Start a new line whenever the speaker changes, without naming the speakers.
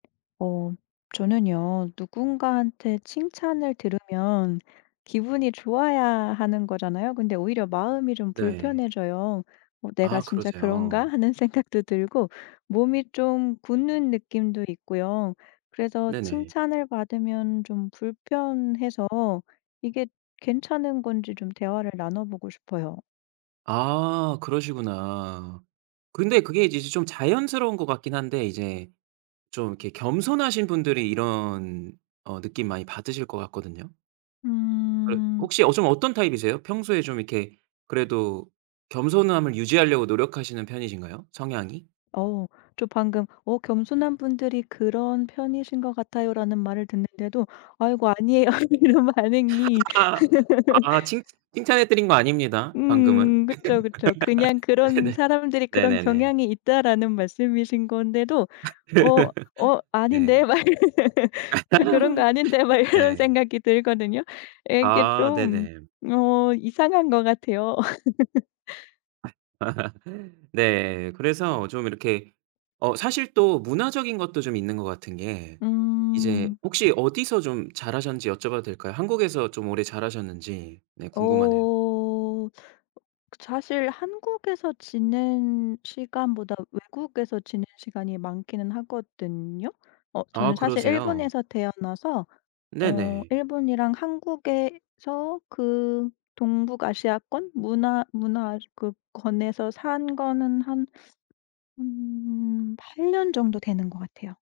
어. 저는요 누군가한테 칭찬을 들으면 기분이 좋아야 하는 거잖아요. 근데 오히려 마음이 좀
네.
불편해져요. '어 내가
아.
진짜
그러세요.
그런가?'하는 생각도 들고 몸이 좀 굳는 느낌도 있고요. 그래서
네네.
칭찬을 받으면 좀 불편해서 이게 괜찮은 건지 좀 대화를 나눠 보고 싶어요.
아. 그러시구나. 근데 그게 이제 좀 자연스러운 것 같긴 한데 이제 좀 이렇게 겸손하신 분들이 이런 어 느낌 많이 받으실 것 같거든요. 그럼
음.
혹시 어 좀 어떤 타입이세요? 평소에 좀 이렇게 그래도 겸손함을 유지하려고 노력하시는 편이신가요? 성향이?
어. 저 방금 어 '겸손한 분들이 그런 편이신 것 같아요."라는 말을 듣는데도 "아이고 아니에요." 이런 반응이.
아. 칭찬 칭찬해 드린 거 아닙니다 방금은.
음. 그쵸, 그쵸. 그냥 "그런
네네.
사람들이 그런
네네네.
경향이 있다."라는 말씀이신 건데도 어 어
네.
아닌데 막 이런 저 그런 거 아닌데 막 이런
네.
생각이 들거든요. 이게
아
좀
네네.
어 이상한 것 같아요.
네. 그래서 좀 이렇게 어 사실 또 문화적인 것도 좀 있는 것 같은 게 이제
음.
혹시 어디서 좀 자라셨는지 여쭤봐도 될까요? 한국에서 좀 오래 자라셨는지 네
어.
궁금하네요.
어 그 사실 한국에서 지낸 시간보다 외국에서 지낸 시간이 많기는 하거든요? 어 저는
아
사실
그러세요.
일본에서 태어나서 어
네네.
일본이랑 한국에서 그 동북아시아권 문화 문화권에서 산 거는 한 8 년 정도 되는 것 같아요.